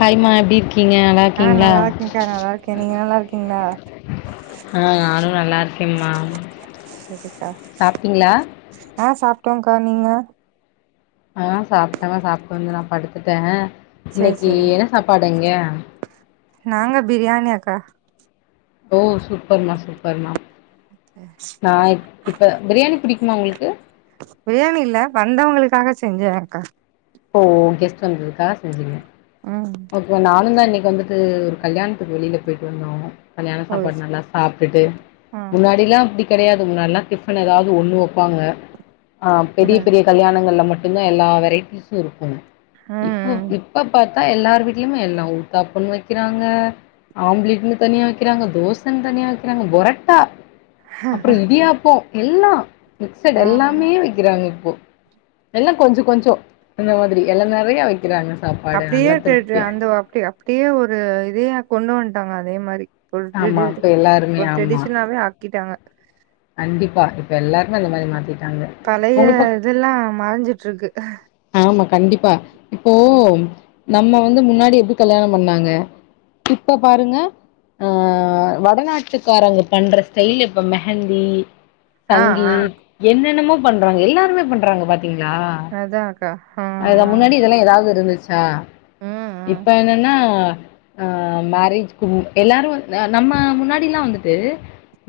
Hi மா எப்டி இருக்கீங்க நல் ஆஹ் நல்லா இருக்கேங்க்கா நல்லா இருக்கே நீங்க நல்லா இருக்கீங்களா ஆஹ் நானு நல்லா இருக்கேன்ம்மா சாப்ட்டீங்களா ஆஹ் சாப்ட்டோம்கா நீங்க ஆஹ் சாப்ட்டங்க சாப்ட்டு வந்து நா படுத்துட்டே சேரி இன்னைக்கு சேரிங்க்கா என்ன சாப்பாடு அங்க நாங்க பிரியாணி அக்கா ஓ சூப்பர்மா சூப்பர்மா அத்தாச்சி ஆ இப் இப்ப பிரியாணி பிடிக்குமா உங்களுக்கு பிரியாணி இல்ல வந்தவுங்களுக்காக செஞ்சேன் அக்கா ஓ ஓ கெஸ்ட் வந்ததுக்காக செஞ்சிங்க உம் ஓகே நானு தா இன்னைக்கு வந்துட்டு ஒரு கல்யாணத்துக்கு வெளியில போயிட்டு வந்தோ கல்யாண சாப்பாடு போச்சு நல்லா சாப்ட்டுட்டு முன்னாடில்லா அப்டி கிடையாது முன்னாடிலா டிஃபன் ஏதாவது ஒண்ணு வப்பாங்க ஆஹ் பெரிய அதா பெரிய கல்யாணங்கள்ல மட்டும்தா எல்லா வெரைட்டிஸும் இருக்கும் இப்ப ம் இப்ப பாத்தி எல்லார் வீட்லயுமே எல்லா ஊத்தாப்பம்ன் வைக்கிறாங்க ஆம்லேட்ன்னு தனியா வைக்கிறாங்க தோசன் தனியா வைக்கிறாங்க பொரட்டா அப்புறம் இடியாப்பம் எல்லா மிக்சட் ம் எல்லாமே வை க்கிறாங்க இப்போ எல்லாம் கொஞ்சம் கொஞ்சம் அந்த மாதிரி எல நிறைய வைக்கிறாங்க சாப் அப்டியே தெரிது அந்த அப்டி அப்டியே ஒரு இதையா கொண்டு வந்ட்டாங்க அதே மாரி ஒரு ஆமா ட்ரெடி இப்ப எல்லாருமே ஒரு ஆமா ட்ரெடிஷனாவே ஆக்கிட்டாங்க கண்டிப்பா இப்ப எல்லாருமே அந்த மாரி மாத்திட்டாங்க பழைய உங்க பக் இதெல்லா மறஞ்சிட்டு இருக்கு ஆமா கண்டிப்பா இப்போ நம்ம வந்து முன்னாடி எப்டி கல்யாணம் பண்ணாங்க இப்ப பாருங்க ஆஹ் வடநாட்டுக்காரங்க பண்ற ஸ்டைல் இப்ப மெஹந்தி ஆ ஆ சங்கீத் என்னென்னமோ பண்றாங்க எல்லாருமே பண்றாங்க பாத்தீங்களா அதான்க்கா ஹ அதா முன்னாடி இதெல்லா ஏதாவது இருந்துச்சா இப்ப ம் என்னன்னா அஹ் மேரேஜ்கு எல்லாரும் நம்ம முன்னாடில்லா வந்துட்டு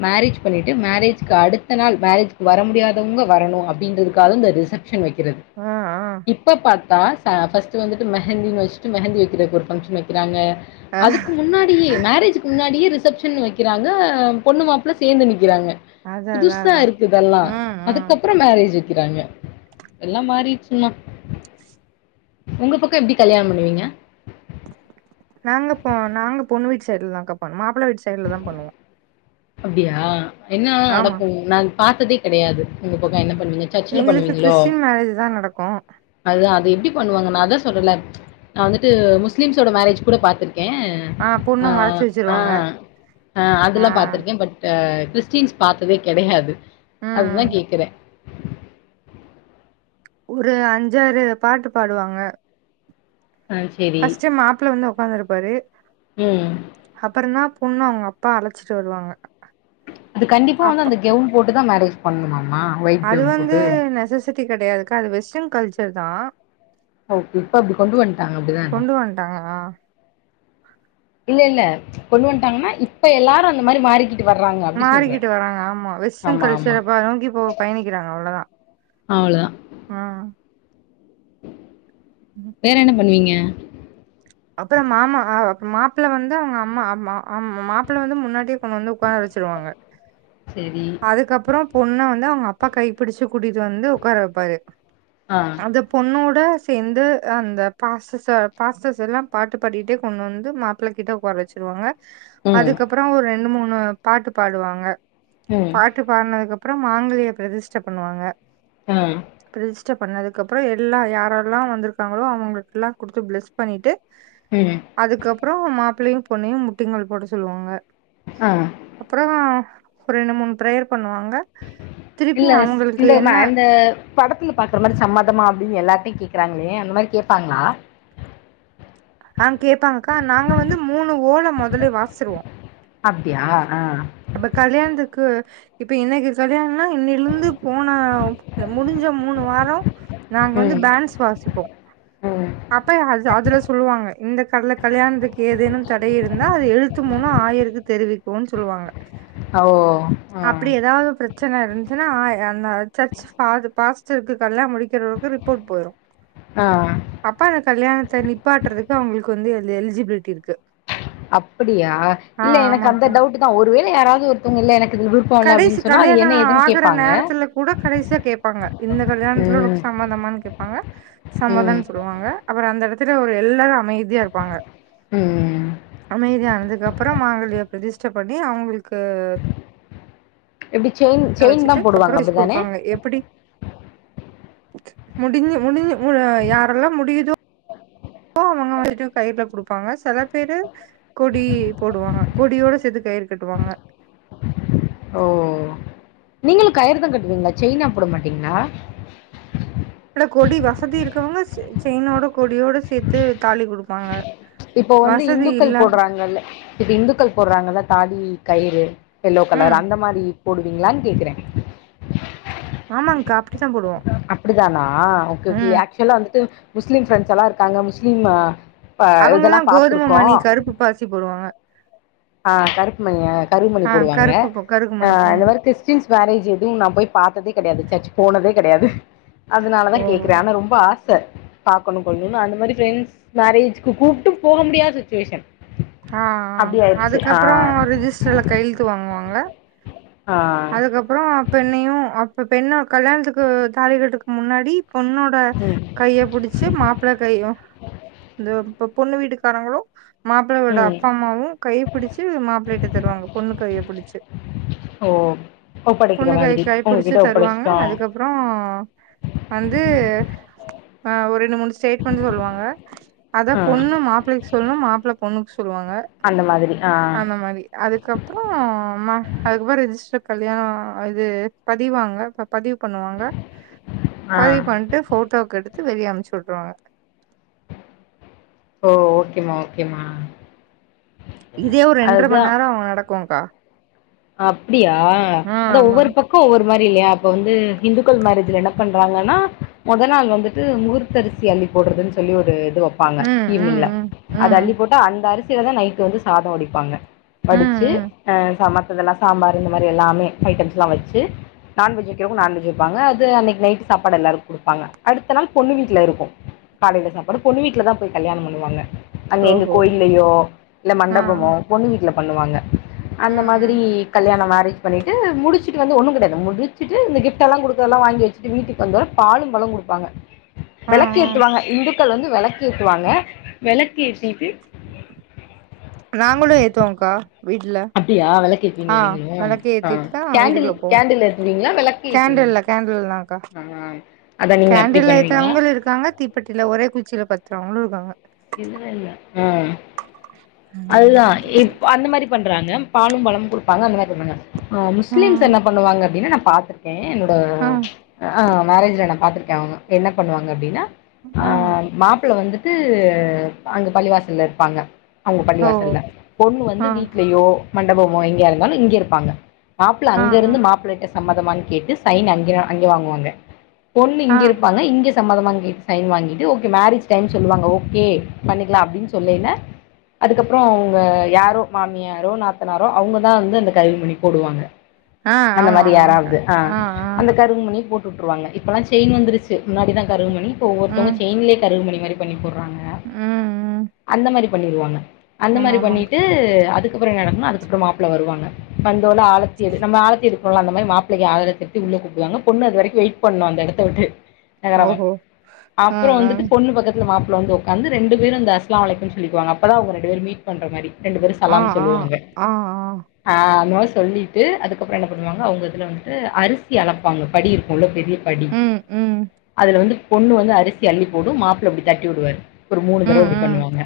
மேரேஜ் பண்ணிட்டு மேரேஜ்க்கு அடுத்த நாள் மேரேஜ்க்கு வர முடியாதவுங்க வரணு அப்படின்றதுக்காக இந்த ரிசப் ஷன் வைக்கிறது ஆஹ் ஆஹ் இப்ப பாத்தா ச ஃபர்ஸ்ட் வந்துட்டு மெஹந்தின் வச்சுட்டு மெஹந்தி வைக்கிறதுக்கு ஒரு ஃபங்க்ஷன் வைக்கிறாங்க அதுக்கு முன்னாடியே ஆ மேரேஜ்க்கு முன்னாடியே ரிசப்ஷன் வைக்கிறாங்க பொண்ணு மாப்ள் சேர்ந்து நிக்கிறாங்க அதா அதா புதுசா அதா இருக்கு இதெல்லா ம் ம் அதுக்கப்புறம் மேரேஜ் வைக்கிறாங்க எல்லாம் மாறிச்சு ன்னா உங்க பக்கம் எப்டி கல்யாணம் பண்ணுவீங்க நாங்க போ நாங்க பொண்ணு வீட்டு சைடுல தா ன்க்கா பண் மாப்ள வீட்டு சைடுல தா பண்ணுவோ அப்டியா என்னதா ஆமா நடக்கும் நா பாத்ததே கிடையாது உங்க பக்கம் என்ன பண்ணுவீங்க சர்ச்சில் எங்களுக்கு கிறிஸ்டின் மேரேஜ் தான் நடக்கும் அதா அது எப்டி பண்ணுவாங்க நா தான் சொல்றல நா வந்துட்டு முஸ்லீம்ஸோட மேரேஜ் கூட பாத்திருக்கே ஆ பொண்ண மறைச்சு ஆஹ் வச்சிருவாங்க ஆஹ் அ ஆ அதெல்லா பாத்திருக்கே பட் அ கிறிஸ்டின்ஸ் பாத்ததே கெடையாது ம் அதுதா ம் கேக்குறே ஒரு அஞ்சாரு பாட்டு பாடுவாங்க ஆ சேரி ஃபஸ்ட்டு மாப்பிள வந்து ஒக்காந்துருப்பாரு ம் அப்பறோனா பொண்ண அவுங்க அப்பா அழச்சிட்டு வருவாங்க அது கண்டிப்பா வந்து அப்ப அந்த கெவுன் போட்டுதா மேரேஜ் பண்ணணுமாமா ஒயிட் அது கெவுன் வந்து போட்டு நெசசிட்டி கெடையாதுக்கா அது வெஸ்டன் கல்ச்சர் தா ஓ இப்ப அப்டி கொண்டு வந்ட்டாங்க அப்டிதான கொண்டு வந்ட்டாங்க ஆ இல்ல இல்ல கொண்டு வந்ட்டாங்கனா இப்ப எல்லாரு அந்த மாதிரி மாறிக்கிட் டு வர்றாங்க அப்டி சொல்றே மாறிகிட்டு வராங்க ஆமா வெஸ்டர்ன் ஆமா ஆமா கல்ச்சரப் பா நோக்கி போ பயணிக்கிறாங்க அவ்ளோதா அவ்ளோதா ஆஹ் ம் ஹும் வேற என்ன பண்ணுவீங்க அப்பறோ மாமா அ அப்ப மாப்பிள்ள வந்து அவுங்க அம்மா அம்மா ஆ மாப்பிள்ள வந்து முன்னாடியே கொண்டு வந்து உட்கார வச்சிருவாங்க சேரி அதுக்கப்பறோ பொண்ண வந்து அவுங்க அப்பா கைப்பிடிச்சு கூட்டிட்டு வந்து உட்கார வப்பாரு ஆஹ் அந்த பொண்ணோட சேந்து அந்த பாஸிஸ்ஸ பாஸ்ஸஸ் இதெல்லா பாட்டு பாடிட்டே கொண்டு வந்து மாப்பிள கிட்ட உட்கார வச்சிருவாங்க ம் அதுக்கப் ப்பறோ ஒரு ரெண்டு மூணு பாட்டு பாடுவாங்க ம் பாட்டு பாடுனதுக்கு அப்பறோ மாங்கல்ய பிரதிஷ்ட பண்ணுவாங்க ம் ப்ரெதிஷ்ட பண்ணதுக்கப்பறோ எல்லா யாரெல்லா வந்துருக்காங்களோ அவுங்களுக்கு எல்லா குடுத்து பிளஸ் பண்ணிட்டு ம் அதுக்கப்பறோ மாப்பிள்ளயு பொண்ணயு முட்டிங்கோள் போட சொல்லுவாங்க ஆஹ் அப்பறோ, ஒரு ரெண்டு மூணு பிரேயர் பண்ணுவாங்க திருப்பி இல்ல அவங்களுக்கு இந்தமா என்ன அந்த படத்துல பாக்குற மாரி சம்மதமா அப்டினு எல்லாட்டயு கேக்குறாங்களே அந்த மாதிரி கேப்பாங்களா ஆஹ் கேப்பாங்கக்கா நாங்க வந்து மூணு ஓல மொதலே வாச்சிருவோ அப்டியா ஆஹ் பட் கல்யாணத்துக்கு இப்ப இன்னைக்கி கல்யாணனா இன்னிலிருந்து போன இல்ல முடிஞ்ச மூணு வாரோ நாங்க வந்து பேன்ஸ் வாசிப்போ. ஓ அப்போ அது அதில சொல்லுவாங்க இந்த கல்லா கல்யாணத்துக்கு ஏதேனு தடை இருந்தா அத எழுத்து மூலோ ஆயிருக்கு தெரிவிக்கோனு சொல்லுவாங்க ஓ ஆ அப்டி ஏதாவது ப்ரெச்சன இருந்துச்சுன்னா ஆய அந்த சர்ஸ்சு பாது பாஸ்டர்க்கு கல்யாண முடிக்கிறவர்க்கு ரிப்போர்ட் போயிரு ஆஹ் அப்ப அந்த கல்யாணத்த நிப்பாட்டுறதுக்கு அவுங்களுக்கு வந்து அதுல எலிஜிபிலிட்டி இருக்கு அப்டியா ஆ இல்ல எனக்கு அந்த ஆமாக்கா டவுட் தா ஒருவேள யாராவது ஒருத்தவுங்க இல்ல எனக்கு விரு கடைசி கல்யாண ஆகுற நேரத்துல கூட கடைசியா கேட்பாங்க இந்த கல்யாணத்துல ம் உனக்கு சம்மதமானு கேப் பாங்க ம் சம்மதம்னு சொல்லுவாங்க அப்பறோ அந்த எடத்துல ஒரு எல்லாரு அமைதியா இருப்பாங்க ம் அமைதியானதுக்கு அப்பறோ மாங்கல்ய பிரதிஷ்ட பண்ணி அவுங்களுக்கு எப்டி செயின் செயின் தா இதவெச்சிட்டு போடுவாங்க அப்றோ [unintelligible] அப்டிதானே குடுப்பாங்க எப்டி முடிஞ்சு முடிஞ்சு முனு யாரெல்லா முடியுதோ ப்போ அவங்க வந்துட்டு கைல குடுப்பாங்க செல பேரு கொடி போடுவாங்க கொடியோட சேத்து கயிர் கட்டுவாங்க ஓ நீங்களு கயிறுதா கட்டுவீங்ளா செயினா போட மாட்டீங்ளா இல்ல கொடி வசதி இருக்கரவங்க செயினோட கொடியோட சேத்து தாலி குடுப்பாங்க இப்போ வந்து வசதி இந்துக்கள் இல்லா போட்றாங்கல்ல இப்ப இந்துக்கள் போட்றாங்கலல தாலி கயிறு எல்லோ ம் கலர் அந்த மாரி போடுவீங்ளானு கேக்குற ஆமாங்க்கா அப்டித்தா போடுவோ அப்டிதானா ஓகே ஓகே ம் ஆக்சுலா வந்துட்டு முஸ்லீம் ஃப்ரெண்ட்ஸ் எல்லா இருக்காங்க முஸ்லிம் அ இப்ப இதெல்லா அவங்கல்லா கோதும பாத்திருக்கோ மணி கருப்பு பாசி போடுவாங்க அ கருப்பு மணி அ கருக மணி ஆ போடுவாங்க கருப்பு ப கருப்பு அ மணி இந்த ம் மாரி கிறிஸ்டீன் மேரேஜ் எதுவு நா போய் பாத்ததே கெடயாது சர்ச் போனதே கெடயாது அதனால ஓ தான கேக்குறே ஆனா ரொம்ப ஆச ச பாக்கணு தோணு அந்த மாரி ஃப்ரெண்ட்ஸ் மேரேஜ்க்கு கூப்பிட்டு போக முடியாத சுச்சுவேஷன் ஆ ஆ அப்டியா அதுக்கப்றோ ரிஜிஸ்டர்ல கையெழுத்து வாங்குவாங்க ஆ அதுக்கப் அப்றோ பெண்ணையு அப்போ பெண்ண கல்யாணத்துக்கு தாலி கட்டுறதுக்கு முன்னாடி பொண்ணோட ம் கைய பிடிச்சு மாப்பிள கையு இந்த பொண்ணு வீட்டுக்கு காறங்களு மாள்ளையோட ம் அப்பா அம்மாவு கைய பிடிச்சு மாப்பிள்ள கிட்ட தருவாங்க பொண்ணு கைய பிடிச்சு ஓ ஒப்படைக்கிற பொண்ணு கை மாதிரி கைய புடிச்சி உங்ககிட்ட தருவாங்க ஒப்படைச்சிட்டோ அதுக்கப் ப்றோ வந்து அ ஒரு ரெண்டு மூணு ஸ்டேட்மெண்ட் சொல்வாங்க அத ஆ பொண்ணு மாப்ளிக்கு சொல்ணு மாப்ள பொண்ணுக்கு சொல்வாங்க அந்த மாதிரி ஆ அந்த மாரி அதுக்கப்றோ ம அதுக்கப்றோ ரிஜிஸ்டர் கல்யாணோ அது பதிவாங்க பதிவு பண்ணுவாங்க ஆ பதிவு பண்ணிட்டு ஃபோட்டோக் எடுத்து வெளிய அமிச்சுவுட்ருவாங்க ஓ ஓகேம்மா ஓகேம்மா இதே ஒரு ரெண்டர மணி நேரோ நடக்குங்க்கா அப்டியா ஆ அத ஆமா ஒவ்வொரு பக் க்கு ஒவ்வொரு மாரி இல்லியா அப்ப வந்து இந்துக்கள் மேரெஜ்ல என்ன பண்றாங்கன்னா மொத நாள் வந்துட்டு முகூர் த்தரிசி அள்ளி போட்றதுன்னு சொல்லி ஒரு இது வெப் ப்பாங்க ம் ம் ஈவ்னிங்ல ம் அது ம் அள்ளி போட்ட அந்த அரிசிலதா நைட் வந்து சாதோ வடிப்பாங்க ம் வடிச்சி ம் அ மத்ததெல்லா சாம்பார் இந்த மாரி எல்லாமே ஐட்டம்ஸ் எல்லா வெச்சு நான்வெஜ் வெக்கிறவங்க நான்வெஜ் வெப்பாங்க அது அன்னிக்கு நைட்டு சாப்பாடு எல்லார்க்கு குடுப்பாங்க அடுத்த நாள் பொண்ணு வீட்ல இருக்கு காலில சாப்பாடு பொண்ணு வீட்லதா போய் கல்யாணோ பண்ணுவாங்க அங்க எங்க ஓஹோ கோயிலயோ இல்ல ஆ மண்டபமோ பொண்ணு வீட்ல பண்ணுவாங்க ம் ம் [unintelligible] கல்யாணோ மாரி பண்ணிட்டு முடிச்சிட்டு வந்து ஒன்னு கெடயது முடிச்சிட்டு இந்த கிஃப்டெல்லா குடுக்கறதெல்லா வாங்கி வெச்சிட்டு வீட்டுக்கு வந்த பாலும் பழமு குடுப் பாங்க ஆ ஆ வெளக்கேத்துவாங்க இந்துக்கள் வந்து வெளக்கேத்துவாங்க வெளக்கேத்திட்டு நாங்களு ஏத்துவோங்க்கா வீட்ல அப்டியா அ விளக்கேத்துவீங்களா நீங்களு வெளக்கு ஆ ஏத்திட்டுதா கேண்டில் வீட்டுக்குள்ள போவோ கேண்டில் ஏத்துவீங்களா விளக்கு ஏத்துவீங்களா கேண்டில்ல கேண்டில்லதாங்க்கா ஆ அதா நீங்க அப்டி கேண்டில்ல பண்ணுவீங்க ஏத்தரவங்களு இருக்காங்க தீ தீப்பொட்டில ஒரே குச்சில பத்றவங்களு இருக்காங்க இதுல இல்ல ம் அதுதா இப் அந்த மாரி பண்றாங்க பாலு பழமு குடுப்பாங்க அந்த மாரி பண்ணுவங்க அ முஸ்லீம்ஸ் ம் என்ன பண்ணுவாங்க அப்டின்னா நா பாத்ருக்க கே என்னோட ஆ ஆ மேரேஜ்ல நா பாத்ருக்கே அவுங்க என்ன பண்ணுவாங்க அப்டின்னா அ ஆ மாப்ள வந்துட்டு அங்க பள்ளிவாசல்ல இருப்பாங்க அவ்ங்க ஓ பள்ளிவாசல்ல பொண்ணு வந்து ஆ வீட்லயோ மண்டபமோ எங்கேயா இருந்தாலு இங்கே இருப்பாங்க மாப்ள ஆ அங்க ஆ இருந்து மாப்ளைட்ட சம்மதமான்னு கேட்டு சைன் அங்கிற அங்கே வாங்குவாங்க பொண்ணு ஆ இங்கே இருப்பாங்க இங்க சம்மதமானு கேட்டு சைன் வாங்கிட்டு ஓகே மேரேஜ் டைம் சொல்வாங்க ஓ கே பண்ணிக்கலா அப்டின் சொல்லேல அதுக்கப்பறோ அவ்ங்க யாரோ மாமியாரோ நாத்தனாரோ அவ்ங்கதா வந்து அந்த கருகுமணி போடுவாங்க ஆ அந்த ஆமா மாரி ஆமாக்கா யாராவது அ ஆ ஆ அந்த கருகுமணி போட்டுட்டுருவாங்க இப்பெல்லா செயின் வந்திருச்சு முன்னாடிதா கருகுமணி இப்ப ஒவ்வொர்த்தவங்க ம் செயின்லே கருகுமணி மாரி வாங்க ம் ம் அந்த மாரி பண்ணிருவாங்க அந்த ஆமா மாரி ஆமாங்க பண்ணிட்டு அதுக் கப்றோ என்ன நடக்கும்னா அதுக்கப்பறோ மாப்ள வருவாங்க வந்தோனே ஆழத்தி எடுக் நம்ம ஆழத்தி எடுக்குறோல்ல அந்த மாரி மாப்ளைக்கு ஆரத் எடுத்துட்டு உள்ள கூப்டுவாங்க பொண்ணு அது வரைக்கு வெயிட் பண்ணு அந்த எடத்த விட்டு நகராம ஓஹோ ஆ அப்புறோ ஆ வந்துட்டு பொண்ணு பக்கத் துல மாப்ள வந்து உக்காந்து ரெண்டு பேரு அந்த அஸ்ஸலாமலைக்கும் சொல்லிக்குவாங்க அப்பதா அவ்ங்க ரெண்டு பேர் மீட் பண்ற மாரி ரெண்டு பேரு ஆ சலாம் ஆ சொல்லுவாங்க ஆ ஆ ஆ அந்த மாரி சொல்லிட்டு அதுக்கப்பறோ என்ன பண்ணுவாங்க அவங்க இதுல வந்துட்டு அரிசி அளப்பாங்க படி இருக்கூல்ல பெரிய படி ம் ம் அதுல வந்து பொண்ணு வந்து அரிசி அள்ளி போடும் மாப்ள அப்டி தட்டி வுடுவாரு ஒரு மூணு தடவ ம் இப்டி ம் பண்ணுவாங்க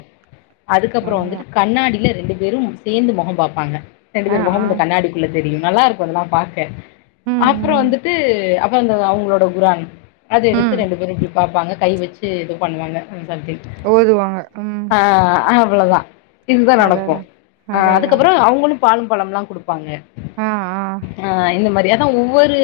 அதுக்கப்புறொ அவ்ளோதா வந்துட்டு கண்ணாடியில ரெண்டு பேரு சேந்து மொகம் பாப்பாங்க ரெண்டு ஆ பேர் ஆ மொகமு இந்த கண்ணாடிக்குள்ள தெரியு நல்லா இருக்கு அதெல்லா பாக்க ம் அப்றோ ம் வந்துட்டு அப் ந்த அவங்களோட குரான் அத எடுத்து ம் ரெண்டு பேரு இப்டி பாப்பாங்க கை வச்சு இது பண்ணுவாங்க அந்த சப்ஜெக்ட் ஓதுவாங்க ம் ஆ அவ்வளோதா இதுதா அதா நடக்கு அதா அ அதா அதுக்கப்பறோ அதான்க்கா அவங்களு பாலும் பழம்லா குடுப் பாங்க ஆ ஆ அ இந்த மாரியா ந்த ஒவ்வொரு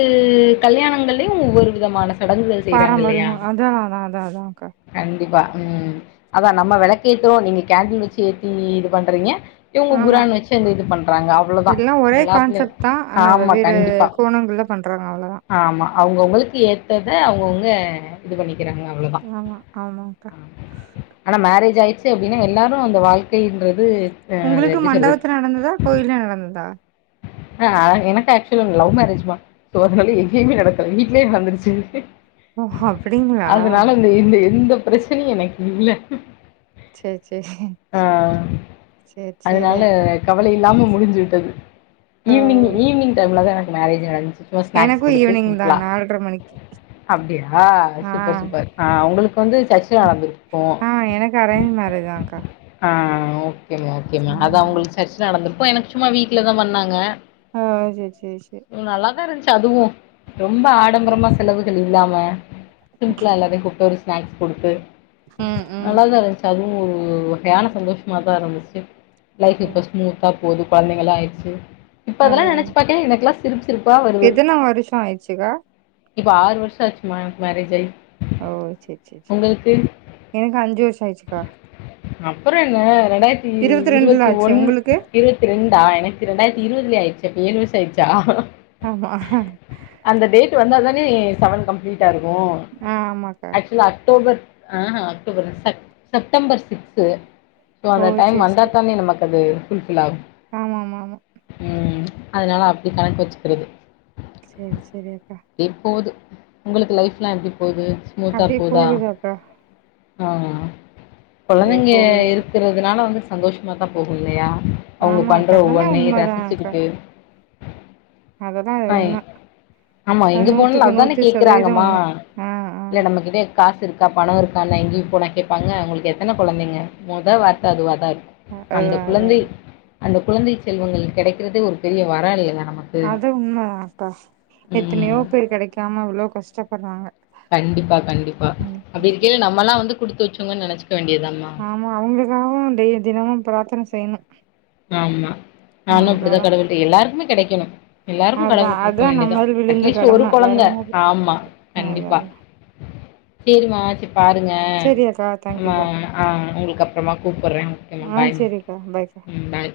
கல்யாணங்களையு ஒவ்வொரு விதமான சடங்குகள் செய்றாங்க இல்லையா பாரம்பரியமா அதா அதா அதா அதாக்கா கண்டிப்பா ம் அதா நம்ம வெளக்கேத்துறோ நீங்க கேன்டில் வச்சு ஏத்தி இது பண்றீங்க இவ்ங்க ஆமா. குரான் வச்சு அந்த இது பண்றாங்க அவ்ளோதா எல்லாம் ஒரே எல்லாத்துலயு ஆமா கண்டிப்பா போனங்கள்ல பண்றாங்க அவ்ளோதா அவ்ங்கவுங்களுக்கு ஏத்தத அவ்ங்கவுங்க இது பண்ணிக்கிறாங்க அவ்ளோ ஆமா ஆமாக்கா ஆனா மேரேஜ் ஆயிடுச்சு அப்டின்னா எல்லாரு அந்த வாழ்க்கைன்றது அ அது உங்குளுக்கு எப்டி சொல்றது மண்டவத்துல நடந்ததா கோயில நடந்ததா ஆ எனக்கு ஆக்சுவல் லவ் மேரேஜ்மா சோ அதனால எங்கேயுமே நடக்கல வீட்லயே நடந்துருச்சு ஓ அப்டிங்களா ந்த எந்த எந்த பிரச்சனையு எனக்கு இல்ல செர் செரி ஆ செர் செரி அதனால அக்கா கவலை இல்லாம முடிஞ்சு விட்டது ஓ! ஈவினிங் ஈவினிங் டைம்லதா எனக்கு மேரேஜ் நடந்துச்சு சுமா ஸ்நாக்ஸ் எனக்கும் குடுத்து ஈவினிங் சிம்பிளா தான் மணிக்கு. அப்டியா ஆ, சூப்பர் சூப்பர் ஆ உங்களுக்கு வந்து சர்ச்சில நடந்துருக்கு ஆ எனக்கு அரேஞ் மேரேஜ்தாக்கா ஆ ஓகேமா ஓகேமா அதா உங்களுக்கு சர்ச்ல நடந்திருக்கு எனக்கு சும்மா வீட்லதா பண்ணாங்க ஓ செர் செரி செரி நல்லாதா இருந்துச்சு அதுவு ரொம்ப ஆடம்பரமா செலவுகள் இல்லாம சிம்பிளா எல்லாத்தையு கூப்ட்டு ஒரு ஸ்நாக்ஸ் குடுத்து ம், ம். நல்லாதா இருந்ச் அதுவு ஒரு வகையான சந்தோஷமாதா இருந்துச்சு லைஃப் சரி. இப்ப ஸ்மூத்தா போது கொழந்தைங்களா ஆயிச்சு இப்ப அதெல்லா அதான், நெனச்ச அதான். பாக்கைல எனக்குலா ச சிரிப் சிரிப்பா வருது எத்தன வருஷம் ஆயிடுச்சுக்கா? இப்ப ஆறு வருஷொ ஆச்சுமா எனக்கு மேரேஜ் ஆயி ஓ செர் செர் செர் எனக்கு அஞ்சு வருஷொ ஆயிச்சுக்கா அப்பறோ என்ன ரெண்டாயிரத்தி ரெண்டுல இருவத்தி ஆச்சு ஒன் உங்களுக்கு இருவத் தி ரெண்டா எனக்கு ரெண்டாயிரத்தி இருவதுலேய ஆயிடுச்சு அப்ப ஏழு வருசோ ஆயிடுச்சா ஆமா அந்த டேட் வந்த தானே செவன் கம்ப்ளீடா இருக்கு ஆ ஆமாக்கா ஆக்ஸ்வலா அக்டோபர் ஆஹ அக்டோபர் செப் செப்டம்பர் சிக்ஸ் சோ ஓ அந்த டைம் சேரி வந்தா சேரி தானே நமக்கு அது ஃபுல்ஃபில் ஆகு ஆமா ஆமா ஆமா ம் அதனால அப்டி கணக்கு வச்சுக்கிறது செரி செரி அக்கா அப்டி போது, உங்களுக்கு லைஃப்லா எப்டி போது ஸ்மூத்தா அப்டியே போதா போகுது அக்கா ஆ அப்டியே கொழந்தைங்க போகுது இருக்கிறதுனால வந்து சந்தோஷமாதா போகு இல்லையா அவங்க ஆமா பண்ற அக்கா அதெல்லா ஒவ்வொன்னையு உண்மதா ரசிச்சுக்கிட்டு அததா அது ஆ உண்ம ஆமா அ எங்க போனாலு நூத்துக்கு அததான நூத்து சதவீதோ கேக்குறாங்கமா உண்ம ஆ ஆ இல்ல நம்மகிட்ட காசு இருக்கா பணம் இருக்கான்னா எங்கயு போனா கேட்பாங்க உங்களுக்கு எத்தன கொழந்தைங்க மொத வார்த்த அதுவா தா இருக்கு அதா அந்த அதா குழந்தை அந்த குழந்தை செல்வங்கள் கிடைக்கறதே ஒரு பெரிய வரம் இல்லயா நமக்கு அது உண்மதாக்கா எத்தனையோ ம் பேர் கெடைக்காம அவ்ளோ கஷ்டப்பட்றாங்க கண்டிப்பா கண்டிப்பா அப்டி இருக்கயில நம்மல்லா வந்து குடுத்து வச்சவங்கன்னு நெனைச்சிக்க வேண்டியதாம்மா ஆமா அவங்களுக்காகவு டெய் தினமு பிரார்த்தன செய்யணு ஆமா நானு அப்டிதா அவ்ளோதா கடவுள்ட்ட எல்லாருக்குமே கெடைக்கணு எல்லாருக்கு அதா கடவுள் குடுக்க அதா வேண்டிதா நம்ம விழுந்த அட்லீஸ்ட் ஒரு கடம வேற கொழந்த ஒன்னு இல்ல ஆமா அதா கண்டிப்பா அதா சேரிம்மா சேரி பாருங்க சேரி அக்கா நம்ம தேங்க்யூக்கா ஆ உங்களுக்கு அப்பறமா கூப்பட்ற ஆ சேரிக்கா பாய் ம் பாய்